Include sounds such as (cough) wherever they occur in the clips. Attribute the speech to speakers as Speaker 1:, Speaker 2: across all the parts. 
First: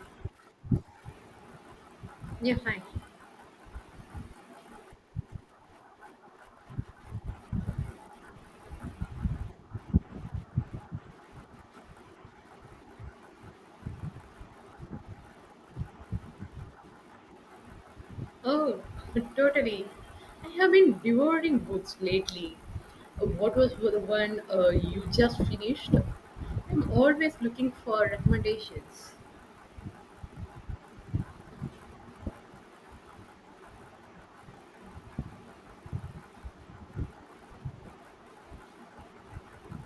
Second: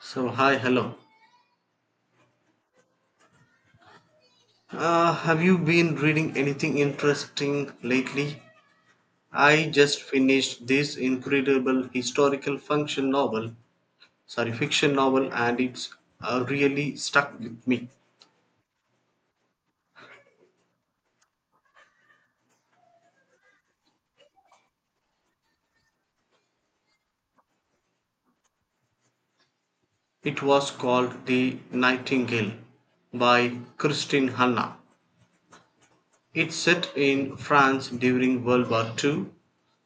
Speaker 1: So, hi, hello.
Speaker 2: Yeah, fine.
Speaker 1: Have you been reading anything interesting lately? I just finished this incredible historical function novel, sorry, fiction novel, and it's really stuck with me.
Speaker 2: Oh, (laughs) totally. I have been devouring books lately. What was the one you just finished? I'm always looking for recommendations.
Speaker 1: It was called The Nightingale by Christine Hanna. It's set in France during World War Two,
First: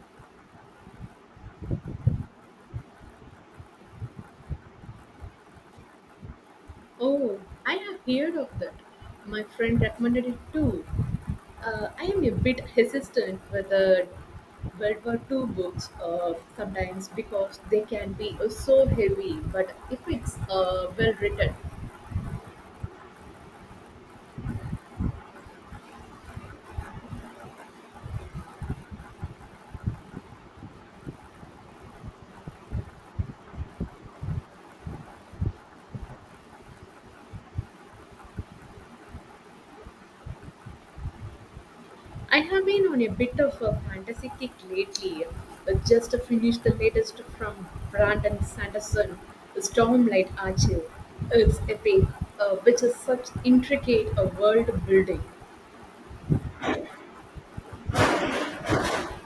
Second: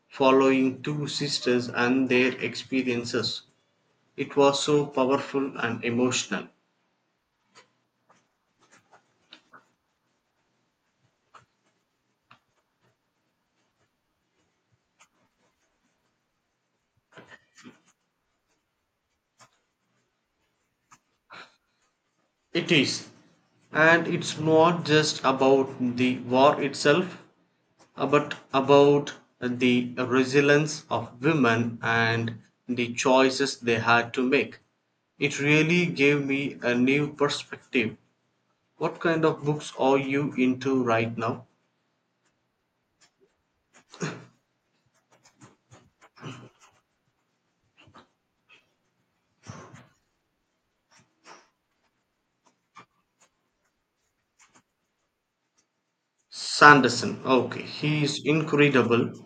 Speaker 1: following two sisters and their experiences. It was so powerful and emotional.
Speaker 2: Oh, I have heard of that. My friend recommended it too. I am a bit hesitant with the World War II books sometimes because they can be so heavy, but if it's well written,
Speaker 1: It is. And it's not just about the war itself, but about the resilience of women and the choices they had to make. It really gave me a new perspective. What kind of books are you into right now?
Speaker 2: I have been on a bit of a fantasy kick lately. I just finished the latest from Brandon Sanderson, Stormlight Archive. It's epic, which is such intricate a world building.
Speaker 1: Sanderson. Okay, he is incredible.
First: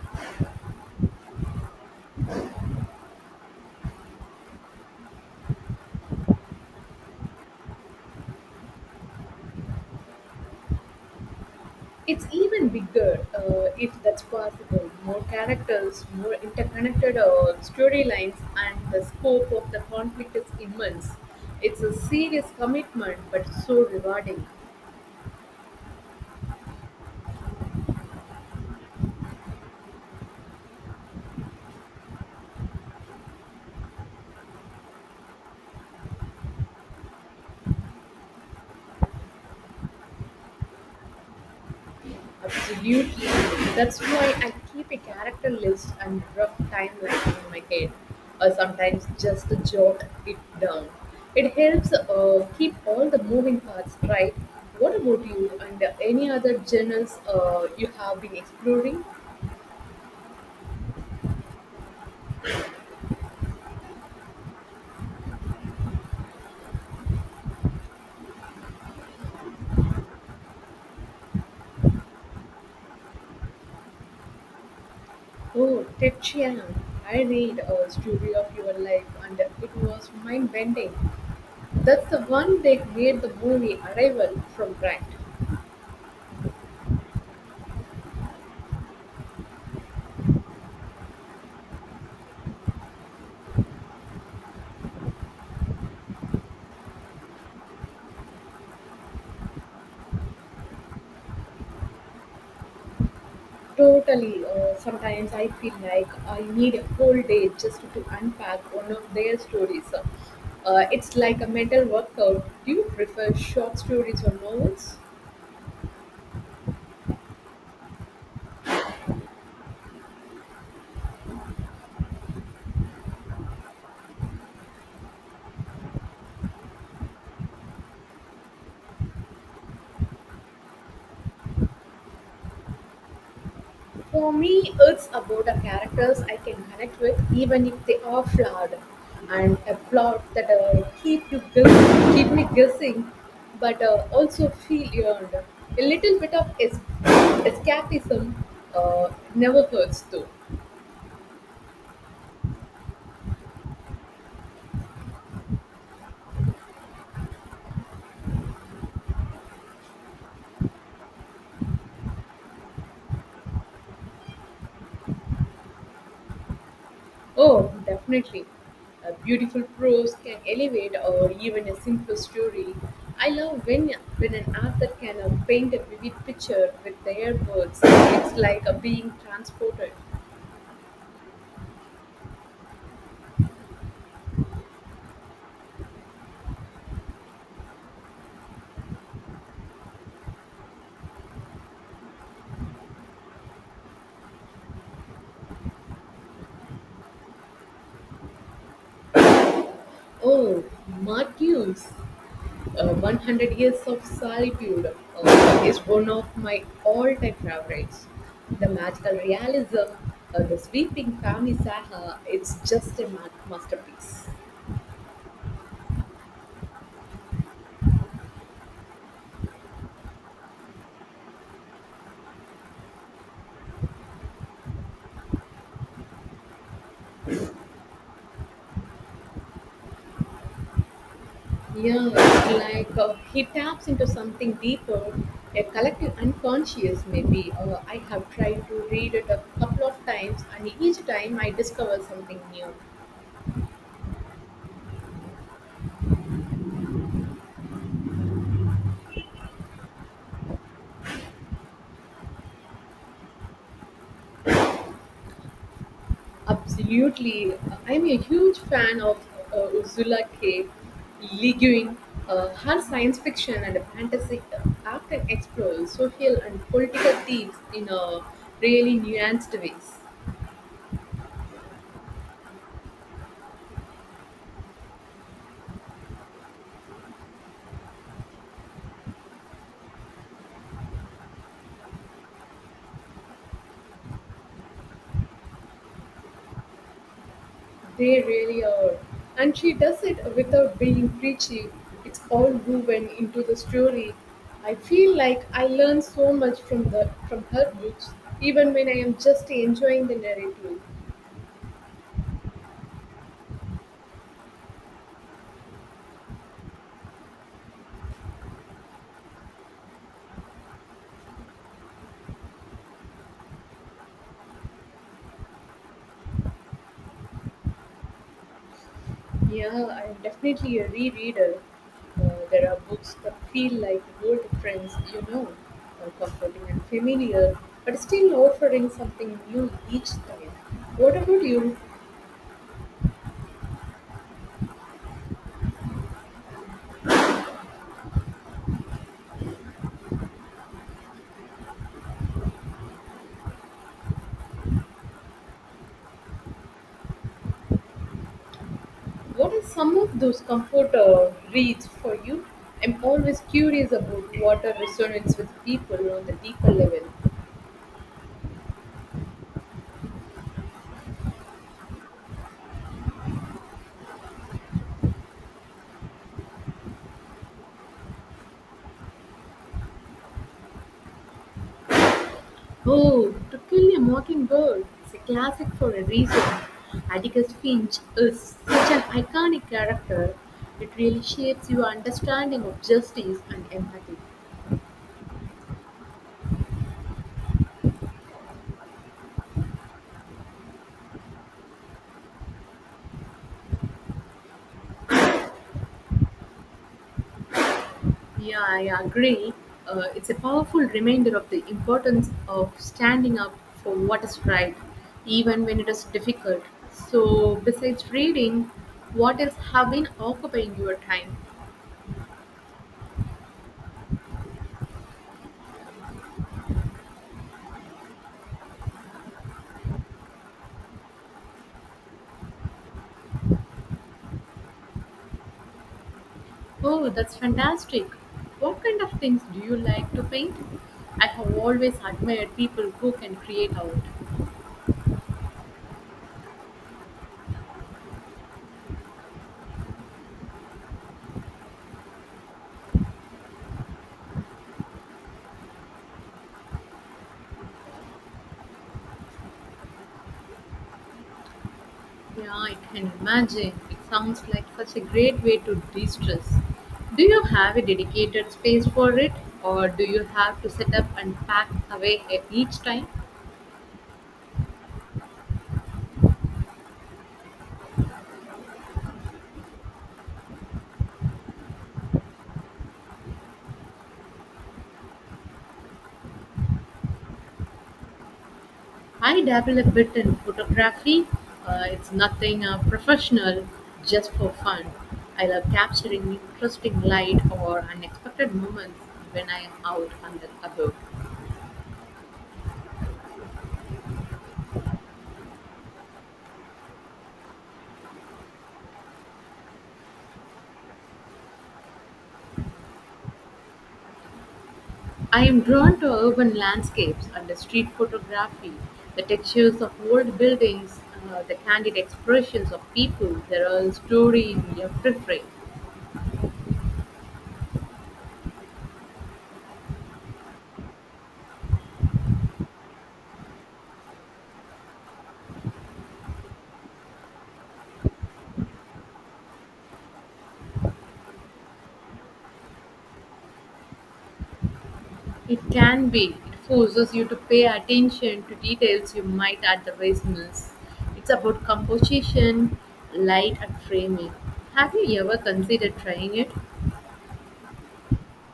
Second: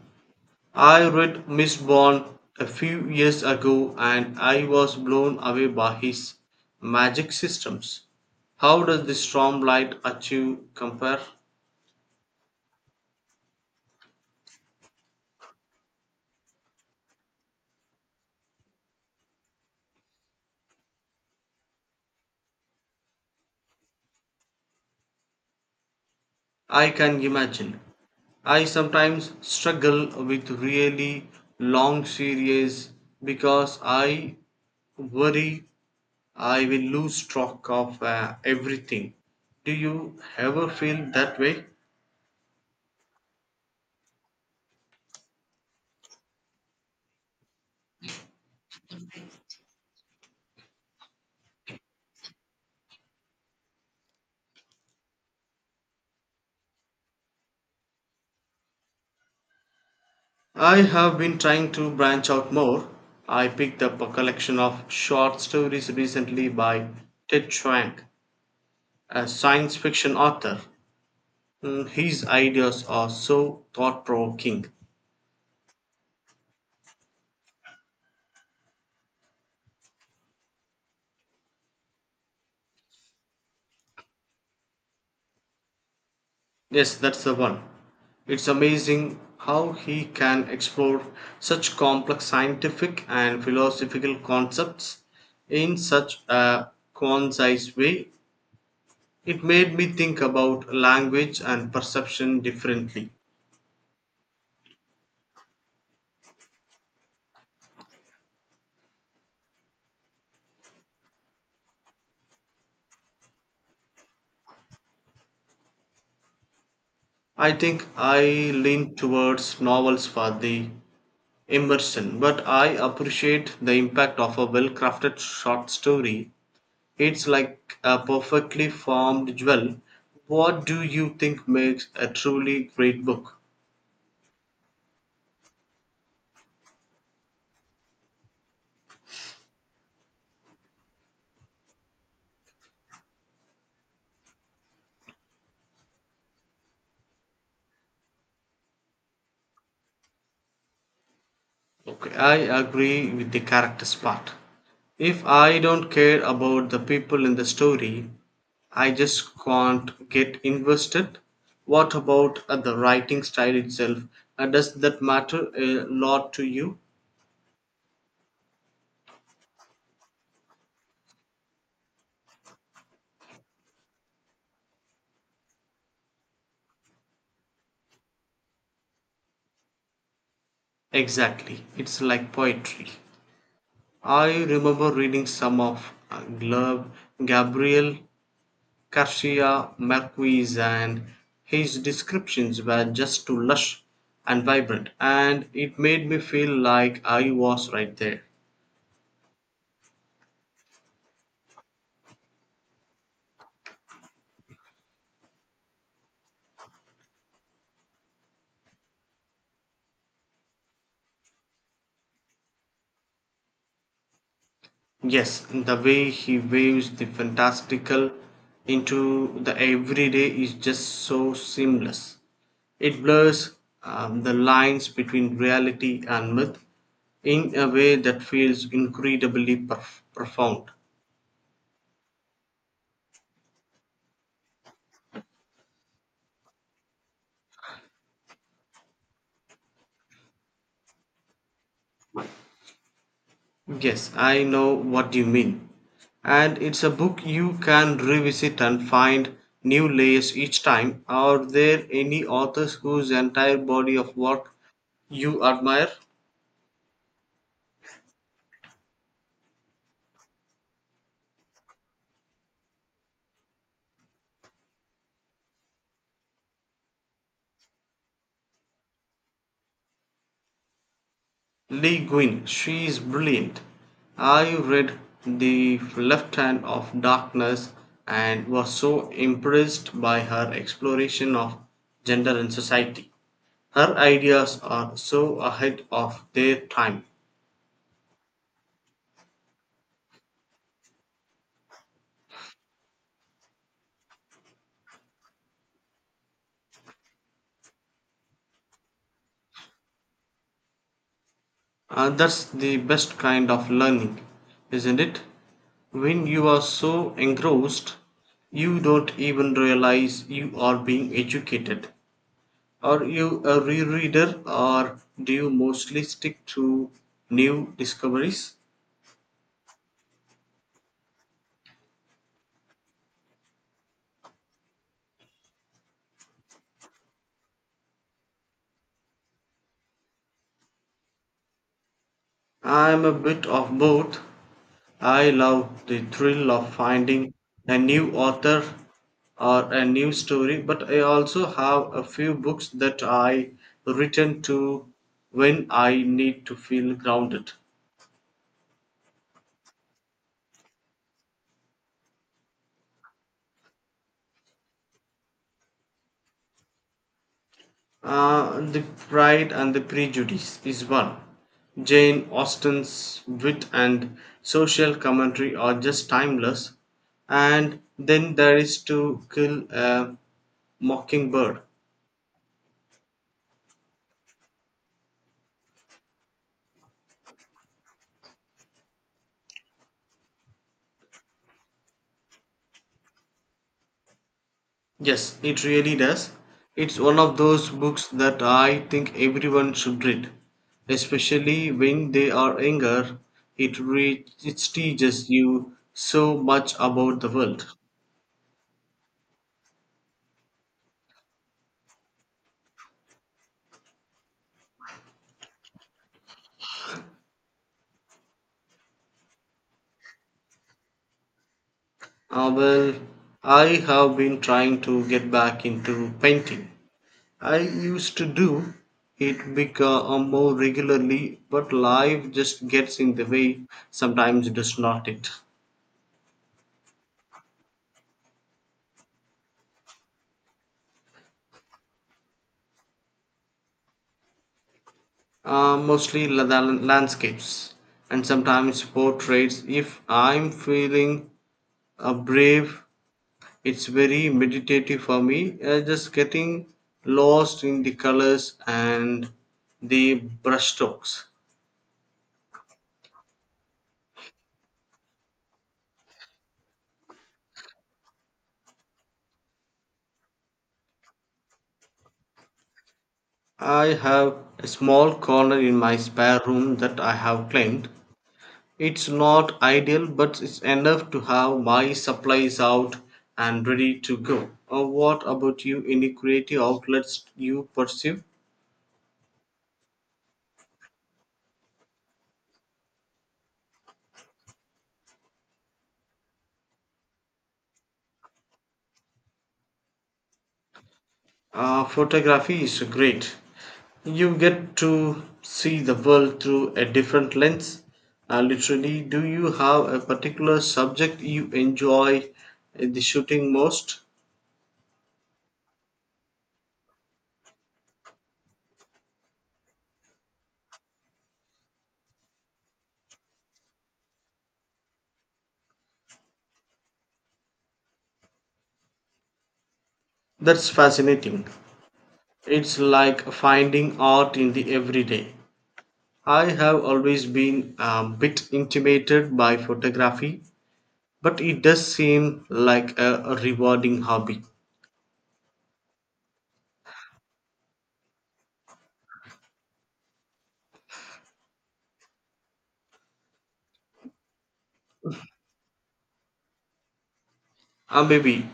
Speaker 1: I read Miss Bond a few years ago and I was blown away by his magic systems. How does the storm light achieve compare?
Speaker 2: It's even bigger, if that's possible. More characters, more interconnected storylines, and the scope of the conflict is immense. It's a serious commitment, but so rewarding.
Speaker 1: I can imagine. I sometimes struggle with really long series because I worry I will lose track of everything. Do you ever feel that way?
Speaker 2: Absolutely. That's why I keep a character list and rough timeline in my head, or sometimes just jot it down. It helps keep all the moving parts right. What about you and any other journals you have been exploring?
Speaker 1: I have been trying to branch out more. I picked up a collection of short stories recently by Ted Chiang, a science fiction author. His ideas are so thought provoking.
Speaker 2: Oh, Ted Chiang. I read a story of your life and it was mind bending. That's the one that made the movie Arrival from Grant.
Speaker 1: Yes, that's the one. It's amazing how he can explore such complex scientific and philosophical concepts in such a concise way. It made me think about language and perception differently.
Speaker 2: Totally. Sometimes I feel like I need a whole day just to unpack one of their stories. It's like a mental workout. Do you prefer short stories or novels?
Speaker 1: I think I lean towards novels for the immersion, but I appreciate the impact of a well crafted short story. It's like a perfectly formed jewel. What do you think makes a truly great book?
Speaker 2: For me, it's about the characters I can connect with, even if they are flawed, and a plot that keep me guessing, but also feel earned. A little bit of escapism uh, never hurts, though.
Speaker 1: Okay, I agree with the characters part. If I don't care about the people in the story, I just can't get invested. What about the writing style itself? Does that matter a lot to you?
Speaker 2: Oh, definitely. A beautiful prose can elevate or even a simple story. I love when an author can paint a vivid picture with their words. It's like a being transported.
Speaker 1: Exactly, it's like poetry. I remember reading some of Gabriel, Garcia Marquez and his descriptions were just too lush and vibrant, and it made me feel like I was right there.
Speaker 2: Oh, Marcus, 100 Years of Solitude is one of my all-time favorites. The magical realism, the sweeping family saga, it's just a masterpiece.
Speaker 1: Yes, the way he waves the fantastical into the everyday is just so seamless. It blurs the lines between reality and myth in a way that feels incredibly profound.
Speaker 2: Yeah, it's like he taps into something deeper, a collective unconscious maybe. I have tried to read it a couple of times, and each time I discover something new.
Speaker 1: Yes, I know what you mean. And it's a book you can revisit and find new layers each time. Are there any authors whose entire body of work you admire?
Speaker 2: Absolutely, I'm a huge fan of Ursula K. Le Guin. Her science fiction and fantasy often explores social and political themes in a really nuanced ways.
Speaker 1: Lee Guin, she is brilliant. I read The Left Hand of Darkness and was so impressed by her exploration of gender and society. Her ideas are so ahead of their time.
Speaker 2: They really are. And she does it without being preachy. It's all woven into the story. I feel like I learn so much from the from her books, even when I am just enjoying the narrative.
Speaker 1: That's the best kind of learning, isn't it? When you are so engrossed, you don't even realize you are being educated. Are you a rereader or do you mostly stick to new discoveries?
Speaker 2: Yeah, I am definitely a rereader. There are books that feel like old friends, comforting and familiar, but still offering something new each time. What about you?
Speaker 1: I'm a bit of both. I love the thrill of finding a new author or a new story, but I also have a few books that I return to when I need to feel grounded.
Speaker 2: What are some of those comfort reads for you? I'm always curious about what resonates with people on the deeper level.
Speaker 1: The Pride and the Prejudice is one. Jane Austen's wit and social commentary are just timeless. And then there is To Kill a Mockingbird.
Speaker 2: Oh, To Kill a Mockingbird is a classic for a reason. Atticus Finch is such an iconic character. It really shapes your understanding of justice and empathy.
Speaker 1: Yes, it really does. It's one of those books that I think everyone should read, especially when they are younger. It teaches you so much about the world.
Speaker 2: Yeah, I agree. It's a powerful reminder of the importance of standing up for what is right, even when it is difficult. So, besides reading, what else have been occupying your time?
Speaker 1: Ah, well, I have been trying to get back into painting. I used to do it become more regularly, but life just gets in the way. Sometimes it does not it?
Speaker 2: Oh, that's fantastic. What kind of things do you like to paint? I have always admired people who can create out.
Speaker 1: Mostly landscapes and sometimes portraits. If I'm feeling brave, it's very meditative for me. Just getting lost in the colors and the brushstrokes.
Speaker 2: Yeah, I can imagine. It sounds like such a great way to de stress. Do you have a dedicated space for it, or do you have to set up and pack away each time?
Speaker 1: I have a small corner in my spare room that I have claimed. It's not ideal, but it's enough to have my supplies out and ready to go. What about you? Any creative outlets you pursue?
Speaker 2: I dabble a bit in photography. It's nothing professional, just for fun. I love capturing interesting light or unexpected moments when I am out and about.
Speaker 1: Photography is great. You get to see the world through a different lens. Literally, do you have a particular subject you enjoy the shooting most?
Speaker 2: I am drawn to urban landscapes and the street photography, the textures of old buildings, the candid expressions of people. There are a story in every frame.
Speaker 1: That's fascinating. It's like finding art in the everyday. I have always been a bit intimidated by photography, but it does seem like a rewarding hobby.
Speaker 2: It can be. It forces you to pay attention to details you might otherwise miss. It's about composition, light, and framing. Have you ever considered trying it?
Speaker 1: Ah, baby,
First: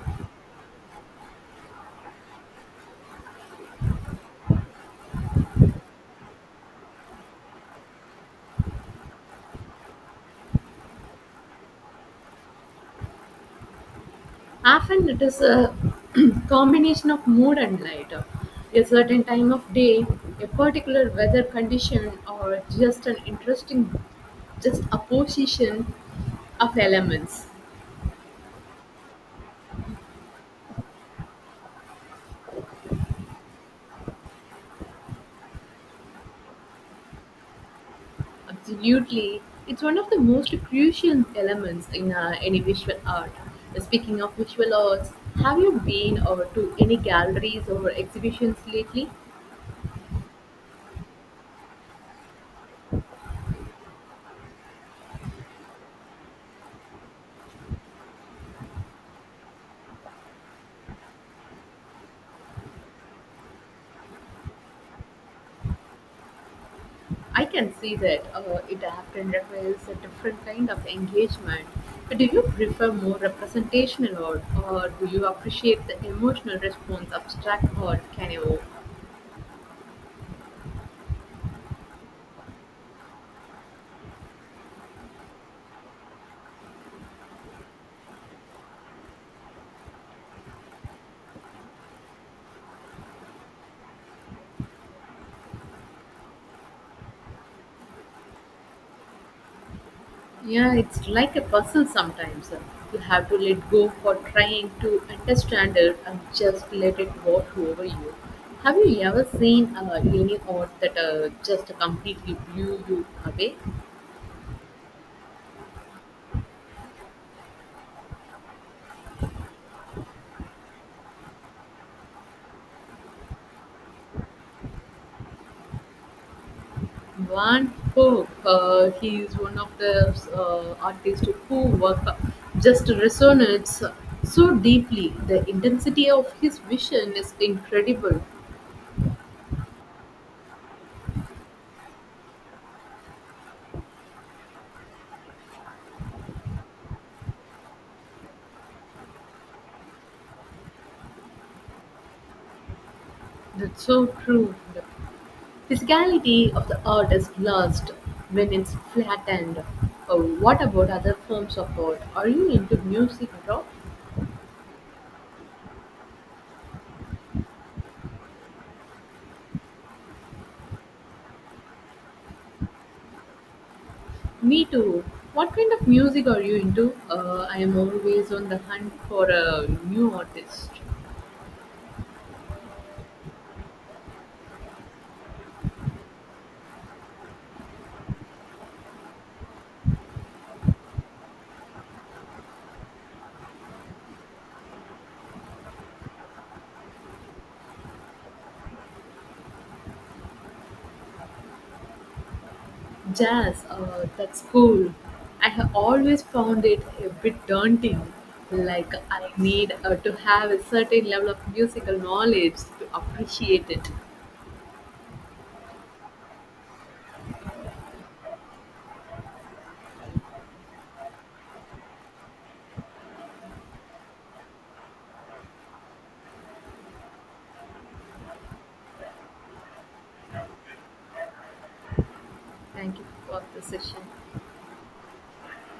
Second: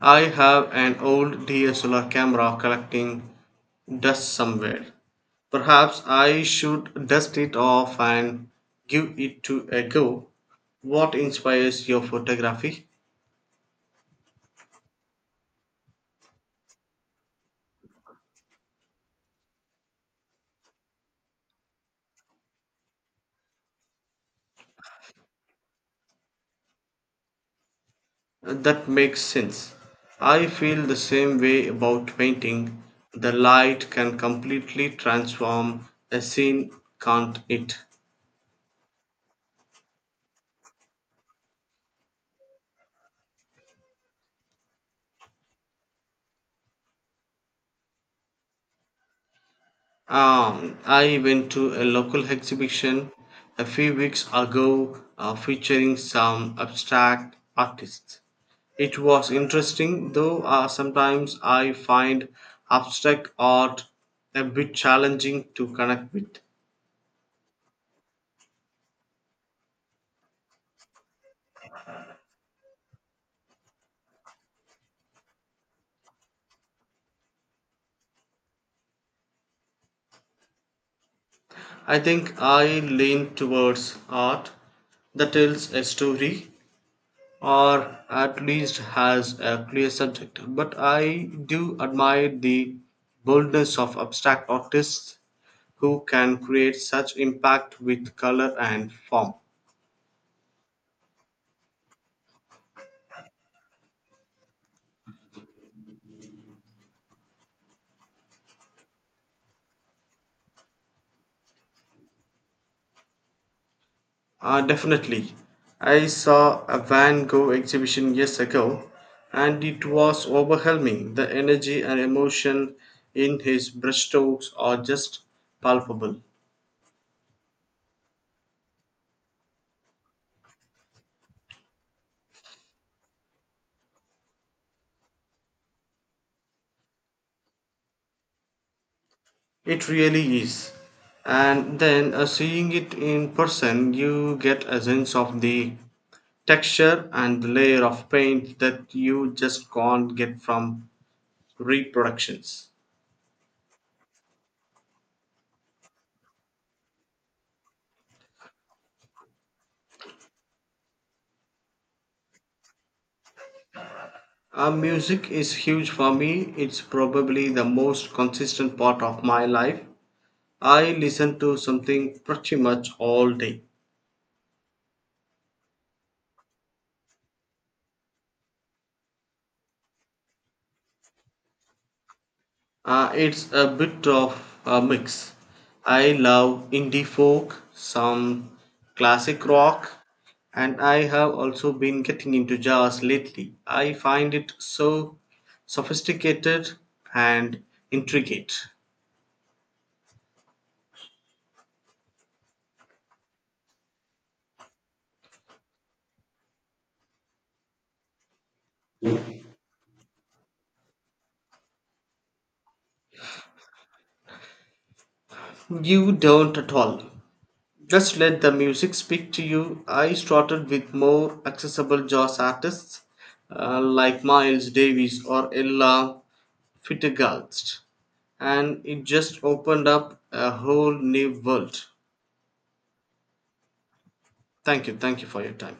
Speaker 1: I have an old DSLR camera collecting dust somewhere. Perhaps I should dust it off and give it to a go. What inspires your photography?
Speaker 2: Often it is a (clears throat) combination of mood and light. A certain time of day, a particular weather condition, or just an interesting just a position of elements.
Speaker 1: That makes sense. I feel the same way about painting. The light can completely transform a scene, can't it?
Speaker 2: Absolutely. It's one of the most crucial elements in any visual art. Speaking of visual arts, have you been or to any galleries or exhibitions lately?
Speaker 1: I went to a local exhibition a few weeks ago featuring some abstract artists. It was interesting, though sometimes I find abstract art a bit challenging to connect with.
Speaker 2: I can see that it often requires a different kind of engagement. But do you prefer more representational art, or do you appreciate the emotional response abstract art can evoke?
Speaker 1: I think I lean towards art that tells a story or at least has a clear subject. But I do admire the boldness of abstract artists who can create such impact with color and form.
Speaker 2: Yeah, it's like a puzzle sometimes. You have to let go for trying to understand it and just let it wash over you. Have you ever seen any art that just completely blew you away?
Speaker 1: Definitely. I saw a Van Gogh exhibition years ago and it was overwhelming. The energy and emotion in his brushstrokes are just palpable.
Speaker 2: Van Gogh, he is one of the artists who work just resonates so deeply. The intensity of his vision is incredible.
Speaker 1: It really is. And then seeing it in person, you get a sense of the texture and the layer of paint that you just can't get from reproductions.
Speaker 2: That's so true. The physicality of the art is lost when it's flattened. What about other forms of art? Are you into music at all?
Speaker 1: Music is huge for me. It's probably the most consistent part of my life. I listen to something pretty much all day.
Speaker 2: Me too. What kind of music are you into? I am always on the hunt for a new artist.
Speaker 1: It's a bit of a mix. I love indie folk, some classic rock, and I have also been getting into jazz lately. I find it so sophisticated and intricate.
Speaker 2: Jazz, that's cool. I have always found it a bit daunting. Like, I need to have a certain level of musical knowledge to appreciate it.
Speaker 1: You don't at all. Just let the music speak to you. I started with more accessible jazz artists like Miles Davis or Ella Fitzgerald, and it just opened up a whole new world.
Speaker 2: Thank you for the session.
Speaker 1: Thank you for your time.